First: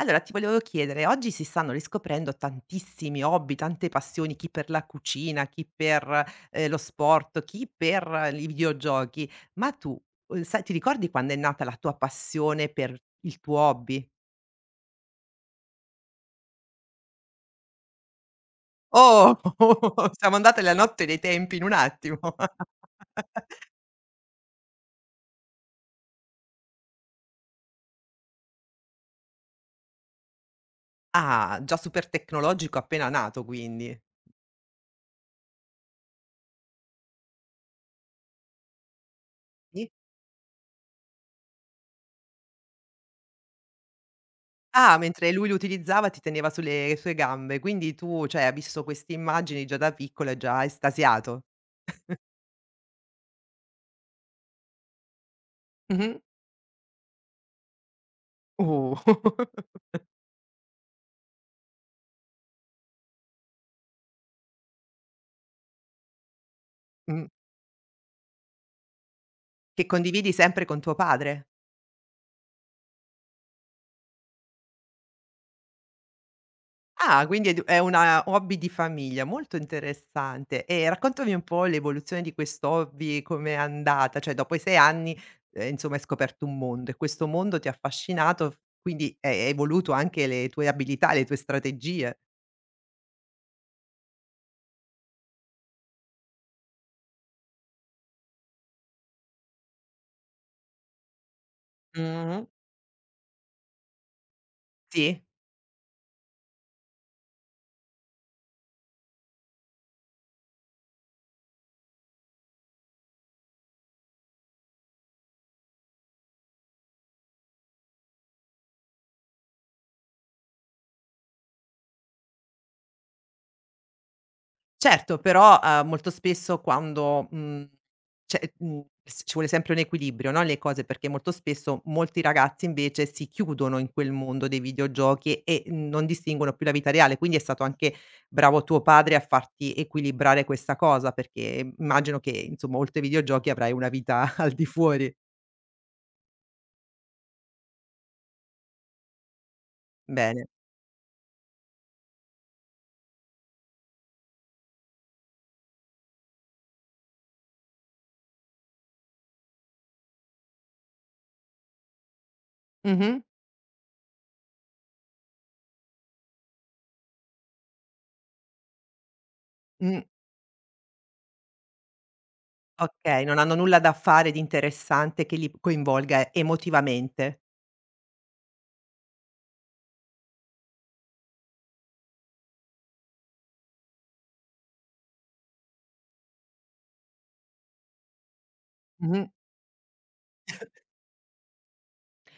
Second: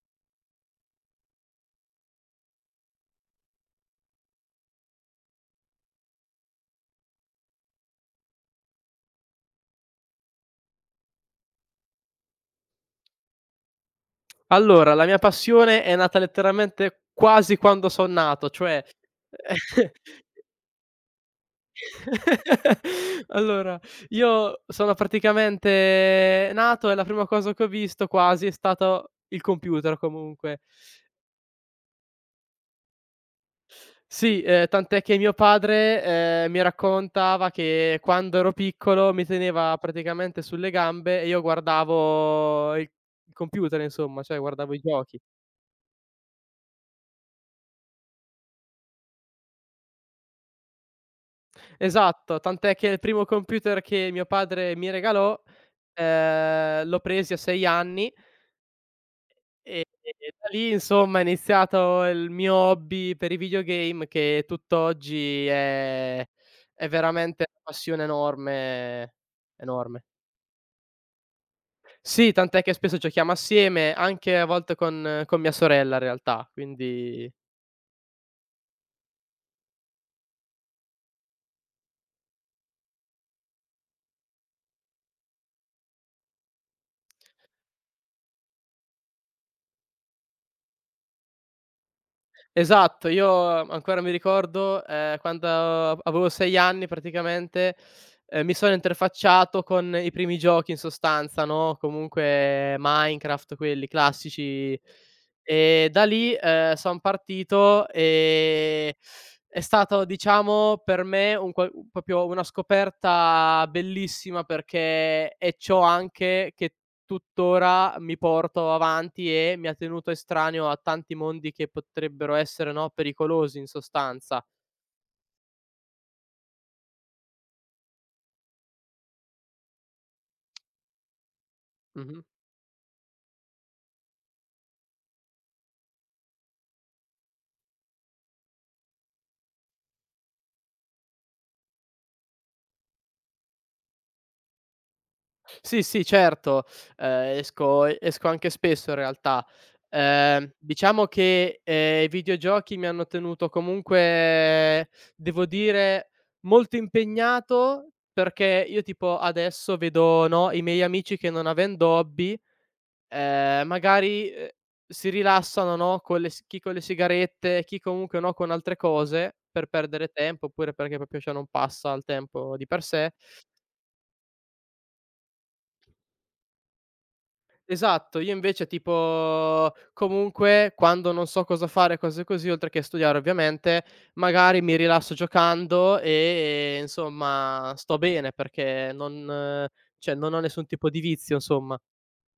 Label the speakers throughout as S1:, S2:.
S1: Allora ti volevo chiedere, oggi si stanno riscoprendo tantissimi hobby, tante passioni, chi per la cucina, chi per, lo sport, chi per i videogiochi, ma tu, sai ti ricordi quando è nata la tua passione per il tuo hobby?
S2: Allora, la mia passione è nata letteralmente quasi quando son nato, cioè.
S1: Oh, siamo andate alla notte dei tempi in un attimo.
S2: Allora, io sono praticamente nato e la prima cosa che ho visto quasi è stato il computer comunque.
S1: Ah, già super tecnologico appena nato quindi.
S2: Sì, tant'è che mio padre, mi raccontava che quando ero piccolo mi teneva
S1: Sì?
S2: praticamente sulle gambe e io guardavo il computer insomma, cioè guardavo i
S1: Ah,
S2: giochi.
S1: mentre lui lo utilizzava ti teneva sulle sue gambe, quindi tu, cioè, hai visto queste immagini già da piccolo e già estasiato.
S2: Esatto, tant'è che il primo computer che mio padre mi regalò,
S1: Mh-mh.
S2: l'ho presi a 6 anni
S1: Oh.
S2: e e da lì insomma è iniziato il mio hobby per i videogame che tutt'oggi è
S1: Mh,
S2: veramente una passione enorme,
S1: che
S2: enorme.
S1: condividi sempre con tuo padre.
S2: Sì, tant'è che spesso giochiamo assieme, anche a volte con mia sorella in realtà,
S1: Ah,
S2: quindi
S1: quindi è una hobby di famiglia, molto interessante. E raccontami un po' l'evoluzione di quest'hobby, com'è andata, cioè dopo i 6 anni, insomma hai scoperto un mondo e questo mondo ti ha affascinato, f quindi hai evoluto anche le tue abilità, le tue strategie.
S2: esatto, io ancora mi ricordo, quando avevo 6 anni praticamente, mi sono interfacciato con i primi giochi in sostanza, no,
S1: Mh-mh.
S2: comunque Minecraft, quelli classici,
S1: Sì.
S2: e da lì, son partito, è stato diciamo per me un qual proprio una scoperta bellissima perché è ciò anche che tuttora mi porto avanti e mi ha tenuto estraneo a tanti mondi che potrebbero essere, no, pericolosi in sostanza.
S1: Certo, però, molto spesso quando, mhmm, cioè, mhmm, s ci vuole sempre un equilibrio, no, le cose, perché molto spesso molti
S2: Mh-mh.
S1: ragazzi invece si chiudono in quel mondo dei videogiochi e mhmm, non distinguono più la vita reale. Quindi è stato anche bravo tuo padre a farti equilibrare questa cosa, perché immagino che, insomma, oltre ai videogiochi avrai una vita al di fuori.
S2: Sì, sì, certo, esco anche spesso in realtà.
S1: Bene.
S2: Diciamo che, i videogiochi mi hanno tenuto comunque, devo dire, molto impegnato perché io tipo adesso vedo, no, i miei amici che non avendo hobby
S1: Mh-mh.
S2: Magari, si rilassano, no, con le s chi con le sigarette, chi comunque, no, con altre cose per
S1: Mh,
S2: perdere tempo, oppure perché proprio cioè non passa il tempo di per sé.
S1: okay, non hanno nulla da fare di interessante che li coinvolga emotivamente.
S2: Esatto, io invece tipo comunque quando non so cosa fare, cose così, oltre che studiare ovviamente, magari mi rilasso giocando e insomma sto bene perché
S1: Mh-mh.
S2: non cioè non ho nessun tipo di vizio, insomma.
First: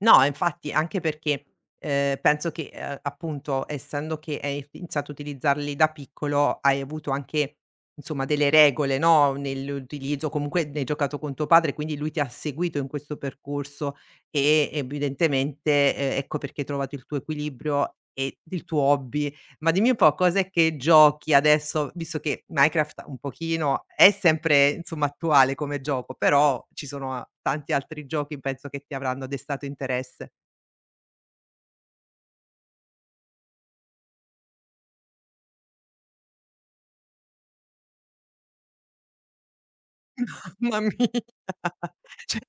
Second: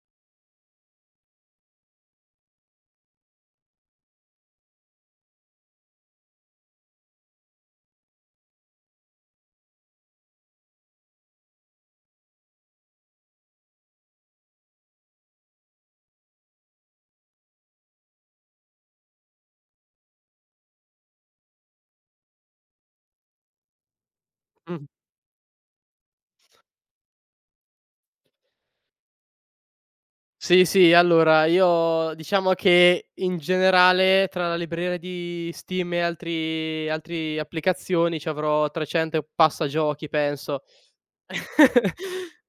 S1: No, infatti anche perché, penso che, appunto essendo che hai iniziato a utilizzarli da piccolo, hai avuto anche insomma delle regole, no, nell'utilizzo, comunque ne hai giocato con tuo padre, quindi lui ti ha seguito in questo percorso e evidentemente, ecco perché hai trovato il tuo equilibrio e il tuo hobby, ma dimmi un po' cos'è che giochi adesso, visto che Minecraft un pochino è sempre, insomma, attuale come gioco, però ci sono a tanti altri giochi penso che ti avranno destato interesse.
S2: Sì, sì, allora io diciamo che in generale tra la libreria di Steam e altri applicazioni ci avrò 300 e passa giochi penso.
S1: Mamma mia! Cioè,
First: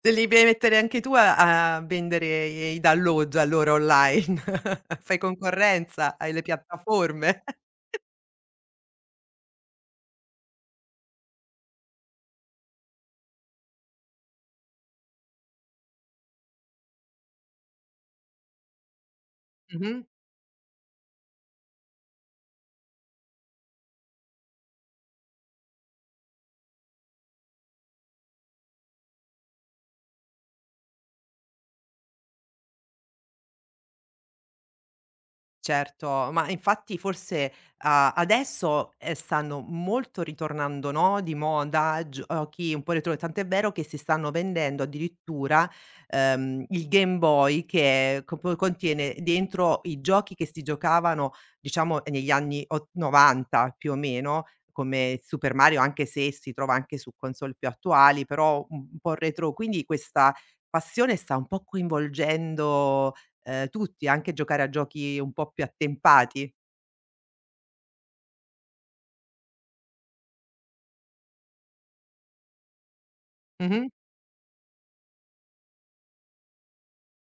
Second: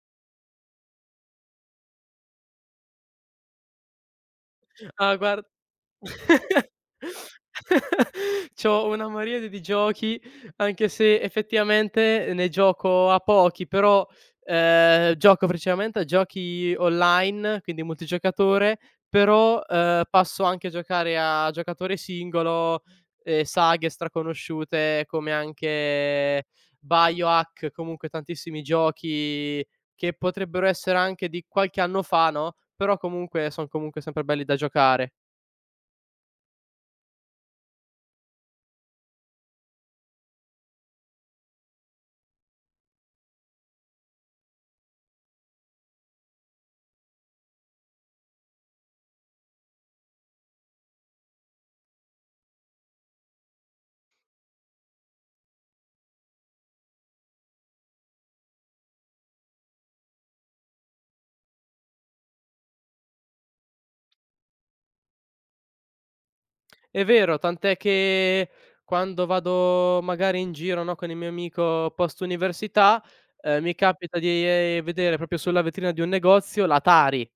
S1: te li devi mettere anche tu a vendere i download allora online.
S2: Ah
S1: Fai
S2: guard
S1: concorrenza alle piattaforme.
S2: c'ho una miriade di giochi, anche se effettivamente ne gioco a pochi, però, gioco principalmente a giochi online, quindi multigiocatore, però,
S1: Mh-mh.
S2: passo anche a giocare a giocatore singolo, saghe straconosciute come anche BioHack, comunque tantissimi giochi che potrebbero essere anche di qualche anno fa, no, però comunque son comunque sempre belli da giocare.
S1: Certo, ma infatti forse, a adesso, stanno molto ritornando, no, di moda giochi un po' retro, tant'è vero che si stanno vendendo addirittura, il Game Boy che co po contiene dentro i giochi che si giocavano, diciamo, negli anni ott 90 più o meno, come Super Mario, anche se si trova anche su console più attuali, però un po' retro. Quindi questa passione sta un po' coinvolgendo tutti, anche giocare a giochi un po' più attempati.
S2: È vero, tant'è che quando vado magari in giro, no, con il mio amico post università, mi
S1: Mh-mh.
S2: capita di, vedere proprio sulla vetrina di un negozio l'Atari.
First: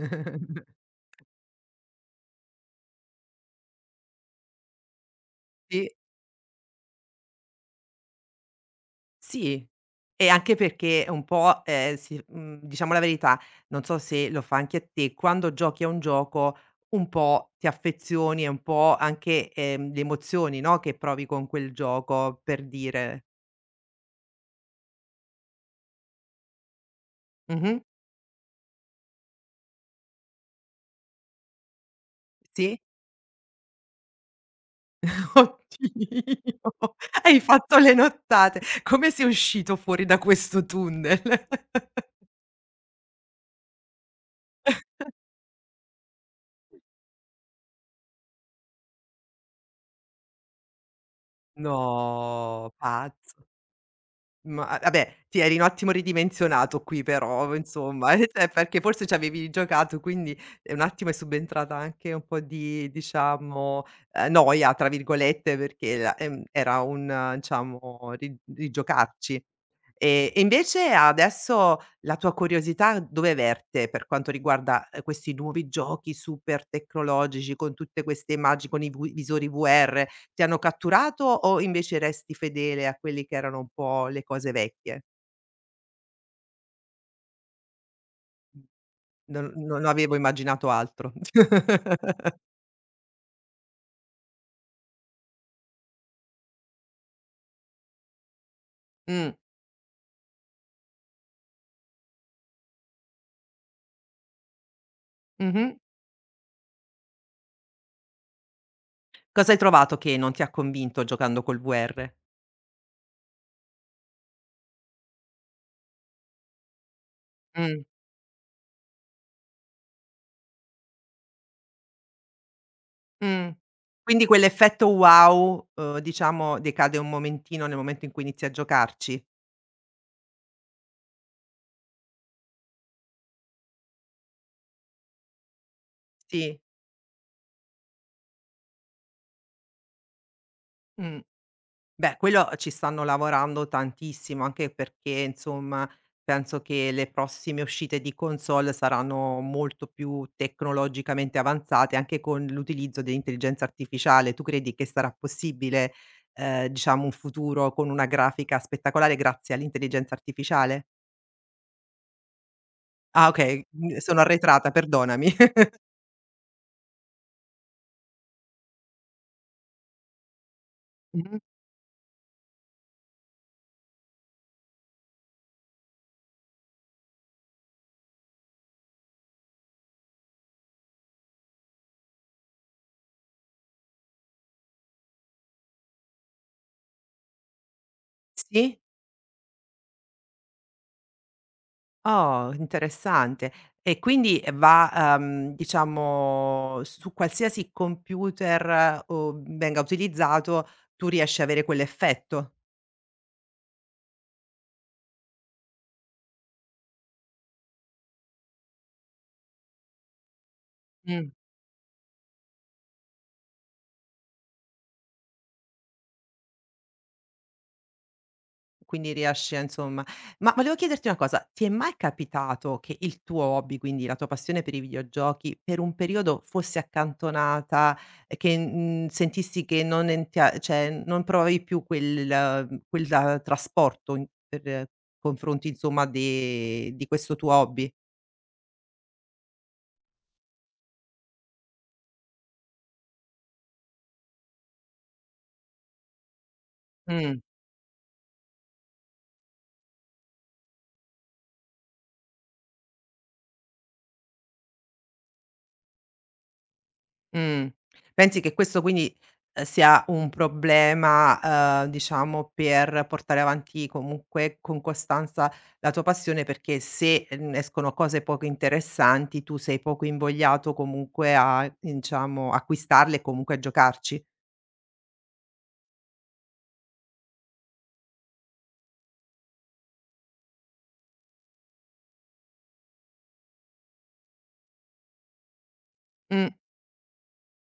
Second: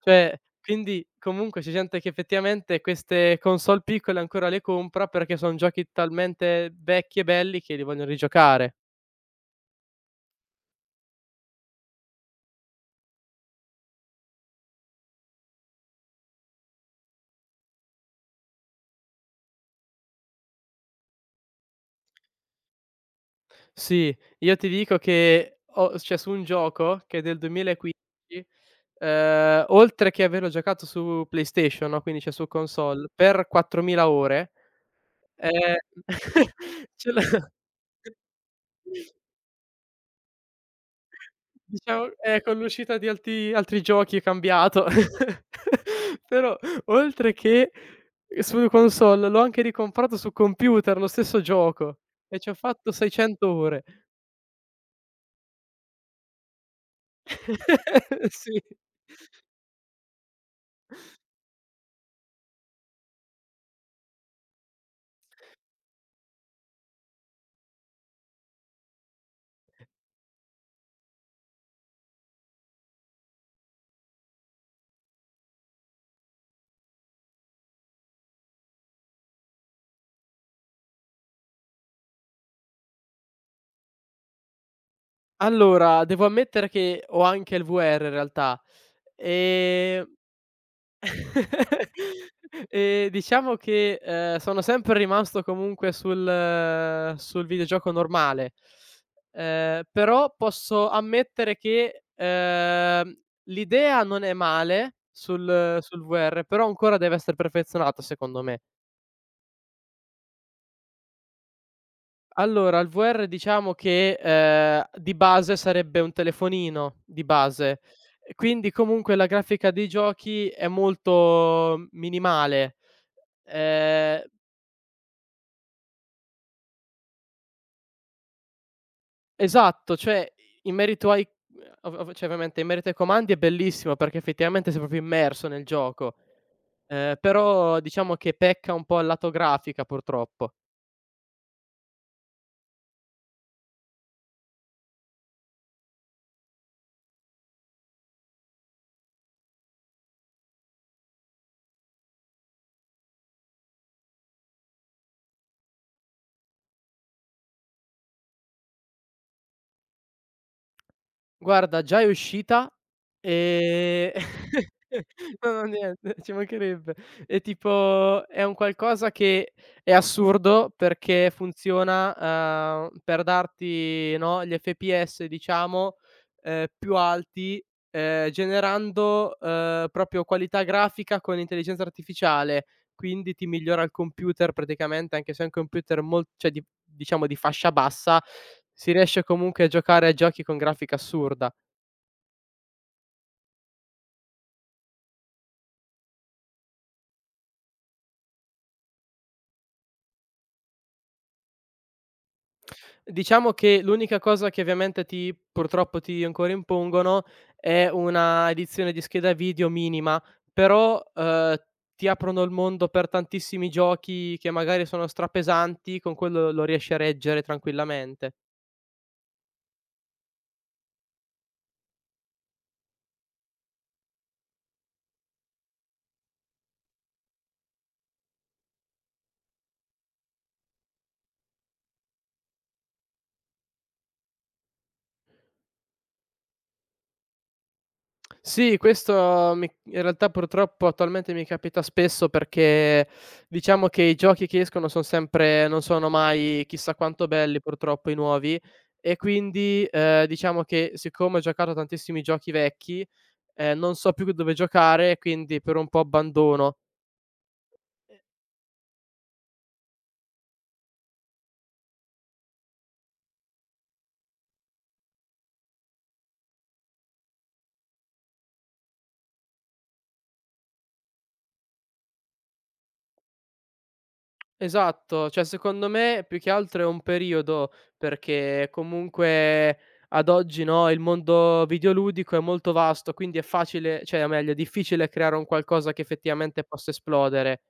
S2: Cioè, quindi comunque c'è gente che effettivamente queste console piccole ancora le compra perché son giochi
S1: Sì,
S2: talmente vecchi e belli che li vogliono rigiocare.
S1: sì. E anche perché un po', si mhmm, diciamo la verità, non so se lo fa anche a te, quando giochi a un gioco un po' ti affezioni e un po' anche, le emozioni, no, che provi con quel gioco, per dire.
S2: Sì, io ti dico che ho cioè su un gioco che è del
S1: Mh-mh.
S2: 2015, oltre che averlo giocato su PlayStation, no, quindi cioè su
S1: Sì?
S2: console, per 4000 ore, ehm,
S1: Oddio,
S2: ce l'ho
S1: hai fatto le nottate. Come sei uscito fuori da questo tunnel?
S2: diciamo, con l'uscita di alti altri giochi è cambiato, però oltre che su console, l'ho anche ricomprato su computer, lo stesso gioco, e ci ho
S1: No,
S2: fatto
S1: pazzo.
S2: 600 ore.
S1: Ma, vabbè, ti eri un attimo ridimensionato qui però insomma, cioè
S2: Sì.
S1: perché forse c'avevi giocato, quindi, un attimo è subentrata anche un po' di diciamo, "noia" tra virgolette perché la era un diciamo ri rigiocarci. E invece adesso la tua curiosità dove verte per quanto riguarda, questi nuovi giochi super tecnologici con tutte queste immagini, con i vu visori VR? Ti hanno catturato o invece resti fedele a quelli che erano un po' le cose vecchie?
S2: Allora, devo ammettere che ho anche il VR in realtà.
S1: Non
S2: Ehm,
S1: avevo immaginato altro.
S2: diciamo che, sono sempre rimasto comunque sul videogioco normale,
S1: Mh,
S2: però posso ammettere che, l'idea non è male
S1: mh-mh.
S2: sul VR, però ancora deve essere perfezionata secondo me.
S1: Cosa hai trovato che non ti ha convinto giocando col VR?
S2: Allora, il VR diciamo che, di base sarebbe un telefonino, di base.
S1: Mh,
S2: E quindi comunque la grafica dei giochi è molto minimale.
S1: mh.
S2: Ehm,
S1: Quindi quell'effetto wow, diciamo decade un momentino nel momento in cui inizi a giocarci?
S2: esatto, cioè in merito ai ov ov cioè ovviamente in merito ai comandi è bellissimo perché effettivamente sei proprio immerso nel gioco,
S1: Sì,
S2: però diciamo che pecca un po' al lato grafica purtroppo.
S1: mh. Beh, quello ci stanno lavorando tantissimo, anche perché insomma penso che le prossime uscite di console saranno molto più tecnologicamente avanzate, anche con l'utilizzo dell'intelligenza artificiale. Tu credi che sarà possibile, diciamo, un futuro con una grafica spettacolare grazie all'intelligenza artificiale?
S2: Guarda, già è uscita,
S1: Ah, okay, mhmm,
S2: ehm
S1: sono arretrata, perdonami.
S2: no, no, niente, ci mancherebbe. È un qualcosa che è assurdo perché
S1: Mh-mh.
S2: funziona, per darti, no, gli FPS diciamo, più alti, generando, proprio qualità grafica con intelligenza artificiale, quindi ti migliora il computer praticamente, anche se è un computer mol cioè di diciamo di fascia bassa,
S1: Sì?
S2: si riesce comunque a giocare a giochi con grafica assurda.
S1: Oh, interessante. E quindi va, diciamo, su qualsiasi computer o venga utilizzato, tu riesci a avere quell'effetto?
S2: Diciamo che l'unica cosa che ovviamente ti purtroppo ti ancora impongono è una edizione di scheda video minima, però, ti aprono il mondo per tantissimi giochi che magari sono strapesanti, con quello lo riesci a reggere tranquillamente.
S1: Quindi riesci a insomma ma volevo chiederti una cosa, ti è mai capitato che il tuo hobby, quindi la tua passione per i videogiochi, per un periodo fosse accantonata, e che, mhmm, sentissi che non entia cioè non provavi più quella trasporto in per confronti insomma de di questo tuo hobby?
S2: Sì, questo mi in realtà purtroppo attualmente mi capita spesso perché diciamo che i giochi che escono son sempre non sono mai chissà quanto
S1: Mh.
S2: belli purtroppo i nuovi, e quindi, diciamo che siccome ho giocato a tantissimi giochi vecchi, non so più dove giocare, quindi per un po' abbandono.
S1: Mh. Pensi che questo quindi, sia un problema, diciamo per portare avanti comunque con costanza la tua passione, perché se, mhmm, escono cose poco interessanti tu sei poco invogliato comunque a, diciamo, acquistarle e comunque a giocarci.
S2: Esatto, cioè secondo me più che altro è un periodo, perché comunque ad oggi, no, il mondo videoludico è molto vasto, quindi è facile cioè o meglio è difficile creare un qualcosa che
S1: Mh.
S2: effettivamente possa esplodere.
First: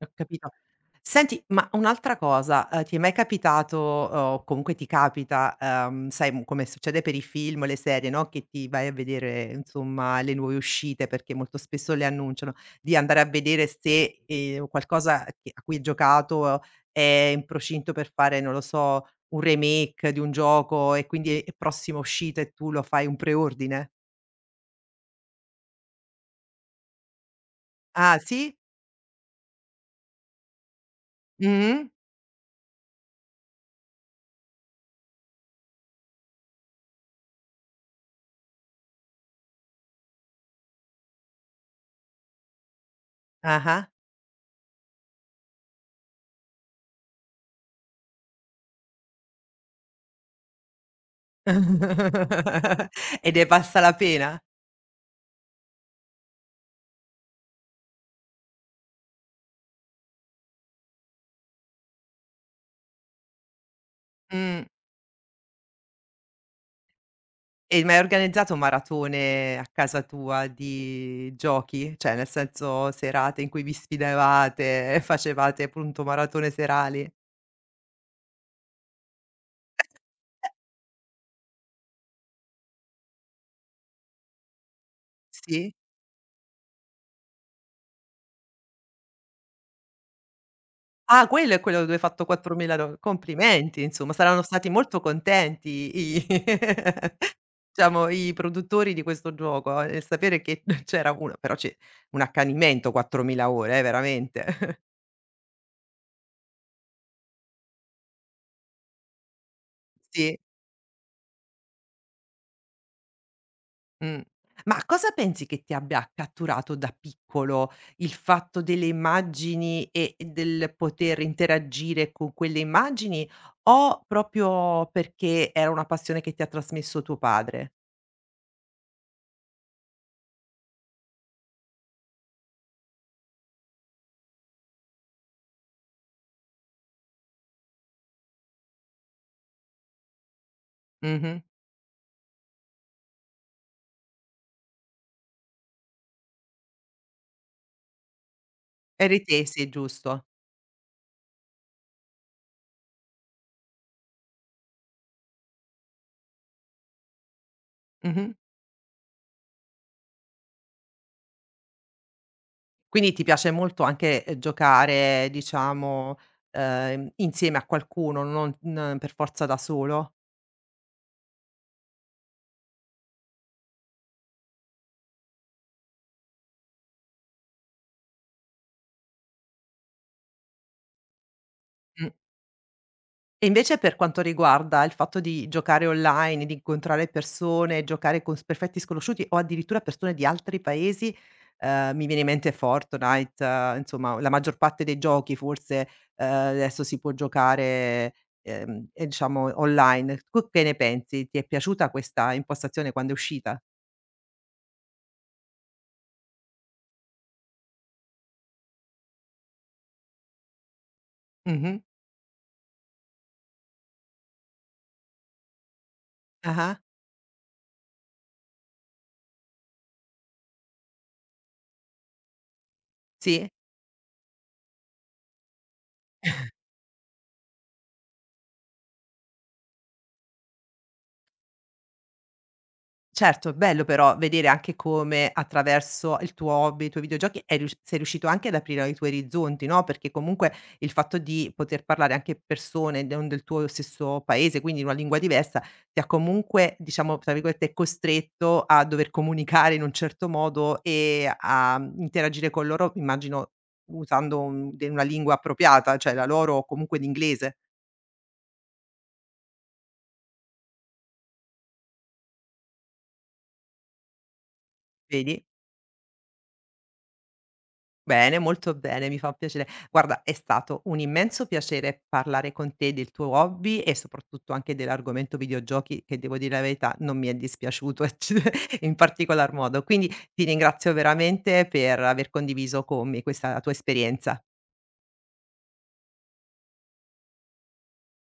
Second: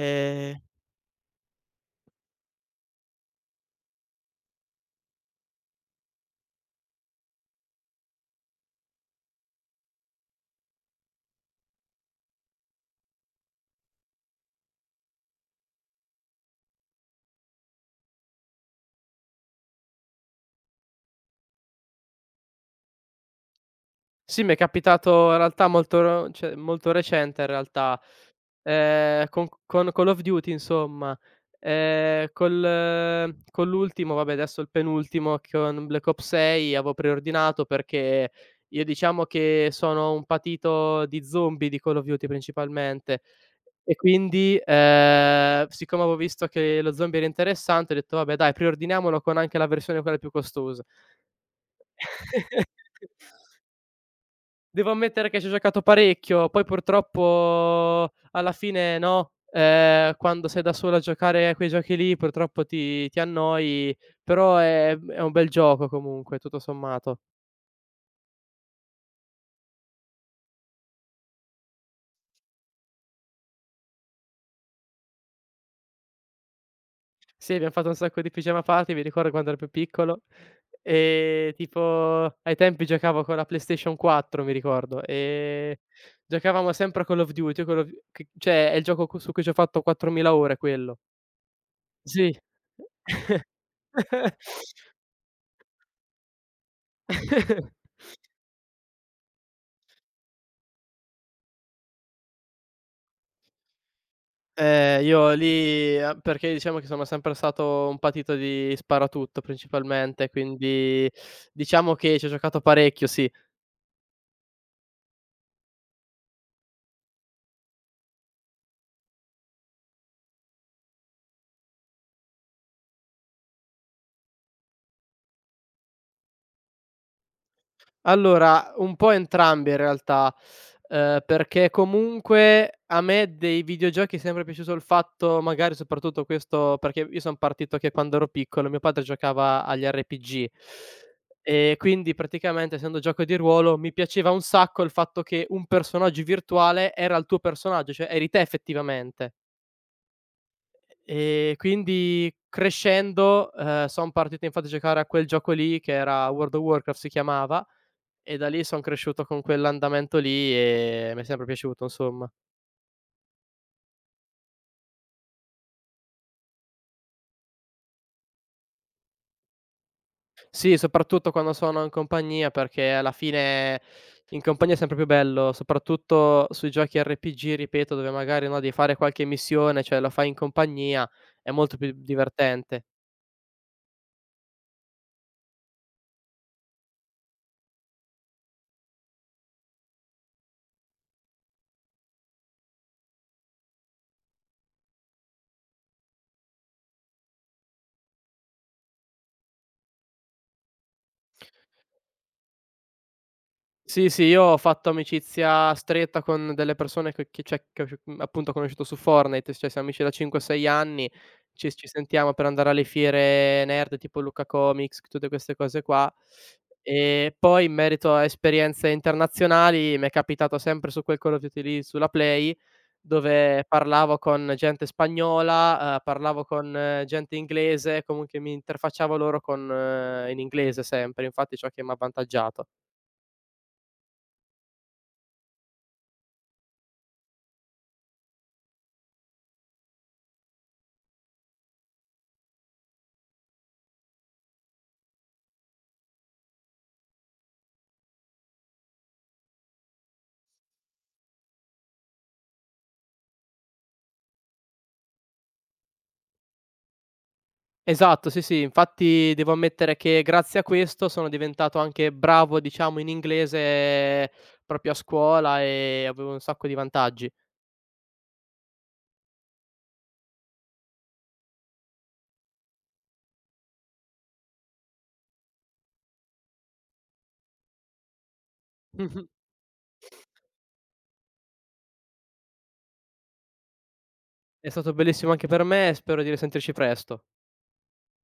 S1: Ho capito. Senti, ma un'altra cosa, ti è mai capitato, o comunque ti capita, sai, mhmm, come succede per i film, le serie, no, che ti vai a vedere, insomma, le nuove uscite perché molto spesso le annunciano, di andare a vedere se, qualcosa che a cui hai giocato è in procinto per fare, non lo so, un remake di un gioco e quindi è prossima uscita e tu lo fai un preordine?
S2: Sì, mi è capitato in realtà molto cioè molto recente in realtà,
S1: Ah, sì?
S2: con Call of Duty insomma,
S1: Mh-mh.
S2: col con l'ultimo, vabbè adesso il penultimo, con Black Ops 6 avevo preordinato perché io diciamo che sono un patito di zombie di Call of Duty principalmente,
S1: Ah-ah.
S2: e quindi, siccome avevo visto che lo zombie era interessante ho detto: "Vabbè dai preordiniamolo con anche la versione quella più costosa".
S1: E ne è valsa la pena?
S2: Devo ammettere che ci ho giocato parecchio, poi purtroppo alla fine no, quando sei da solo a giocare a quei giochi lì purtroppo ti annoi, però
S1: Mh.
S2: è un bel gioco comunque, tutto sommato.
S1: E ma hai organizzato maratone a casa tua di giochi? Cioè, nel senso serate in cui vi sfidavate e facevate appunto maratone serali?
S2: Sì, abbiam fatto un sacco di pigiama party, mi ricordo quando ero più piccolo, tipo ai tempi giocavo con la PlayStation 4 mi ricordo,
S1: Sì?
S2: giocavamo sempre a Call of Duty, Call of c cioè è il gioco cu su cui ci ho fatto 4000 ore quello.
S1: Ah, quello è quello dove hai fatto
S2: Sì.
S1: 4000 do complimenti insomma, saranno stati molto contenti i diciamo i produttori di questo gioco, nel sapere che c'era una però c'è un accanimento 4000 ore veramente.
S2: Io lì a perché diciamo che sono sempre stato un patito di sparatutto principalmente,
S1: Sì?
S2: quindi diciamo che ci ho giocato parecchio sì.
S1: Mh. Ma cosa pensi che ti abbia catturato da piccolo? Il fatto delle immagini e del poter interagire con quelle immagini o proprio perché era una passione che ti ha trasmesso tuo padre?
S2: Allora, un po' entrambe in realtà, perché comunque a me dei videogiochi è sempre piaciuto il fatto magari soprattutto questo perché io son partito che quando ero piccolo mio padre giocava agli RPG,
S1: Mh-mh.
S2: e quindi praticamente essendo gioco di ruolo mi piaceva un sacco il fatto che un personaggio virtuale era il tuo personaggio, cioè eri te
S1: Eri
S2: effettivamente.
S1: te, sì, giusto.
S2: E quindi crescendo, son partito infatti a giocare a quel gioco lì che era World of Warcraft si chiamava,
S1: Mh-mh.
S2: e da lì son cresciuto con quell'andamento lì e mi è sempre piaciuto insomma.
S1: Quindi ti piace molto anche, giocare diciamo, insieme a qualcuno, non n per forza da solo?
S2: Sì, soprattutto quando sono in compagnia perché alla fine in compagnia è sempre più bello, soprattutto sui giochi RPG, ripeto, dove magari, no, devi fare qualche missione, cioè lo fai in compagnia, è molto più
S1: Mh.
S2: divertente.
S1: E invece per quanto riguarda il fatto di giocare online, di incontrare persone, giocare con s perfetti sconosciuti o addirittura persone di altri paesi, mi viene in mente Fortnite, insomma la maggior parte dei giochi forse, adesso si può giocare, e diciamo online. Tu che ne pensi? Ti è piaciuta questa impostazione quando è uscita?
S2: Sì, sì, io ho fatto amicizia stretta con delle persone che cioè che ho mhmm, appunto ho conosciuto su Fortnite, cioè siamo amici da 5, 6 anni, ci
S1: Mh-mh.
S2: ci sentiamo per andare alle fiere nerd tipo Lucca Comics, tutte queste cose qua.
S1: Ah-ah.
S2: E poi in merito a esperienze internazionali, mi è capitato sempre su quel Call of Duty lì, sulla Play,
S1: Sì.
S2: dove parlavo con gente spagnola, parlavo con gente inglese, comunque mi interfacciavo loro con in inglese sempre, infatti ciò che m'ha avvantaggiato.
S1: Certo, è bello però vedere anche come attraverso il tuo hobby, i tuoi videogiochi è rius sei riuscito anche ad aprire i tuoi orizzonti, no, perché comunque il fatto di poter parlare anche persone non del tuo stesso paese, quindi in una lingua diversa, ti ha comunque diciamo, tra virgolette, "costretto" a dover comunicare in un certo modo e a mhmm, interagire con loro, immagino usando un de una lingua appropriata, cioè la loro o comunque l'inglese,
S2: Esatto, sì, sì. Infatti devo ammettere che grazie a questo sono diventato anche bravo, diciamo, in inglese proprio a
S1: vedi?
S2: scuola e avevo un sacco di vantaggi.
S1: Bene, molto bene, mi fa piacere. Guarda, è stato un immenso piacere parlare con te del tuo hobby e soprattutto anche dell'argomento videogiochi che devo dire la verità non mi è dispiaciuto in
S2: Mh-mh.
S1: particolar modo. Quindi ti ringrazio veramente per aver condiviso con me questa tua esperienza.
S2: È stato bellissimo anche per me e spero di risentirci presto.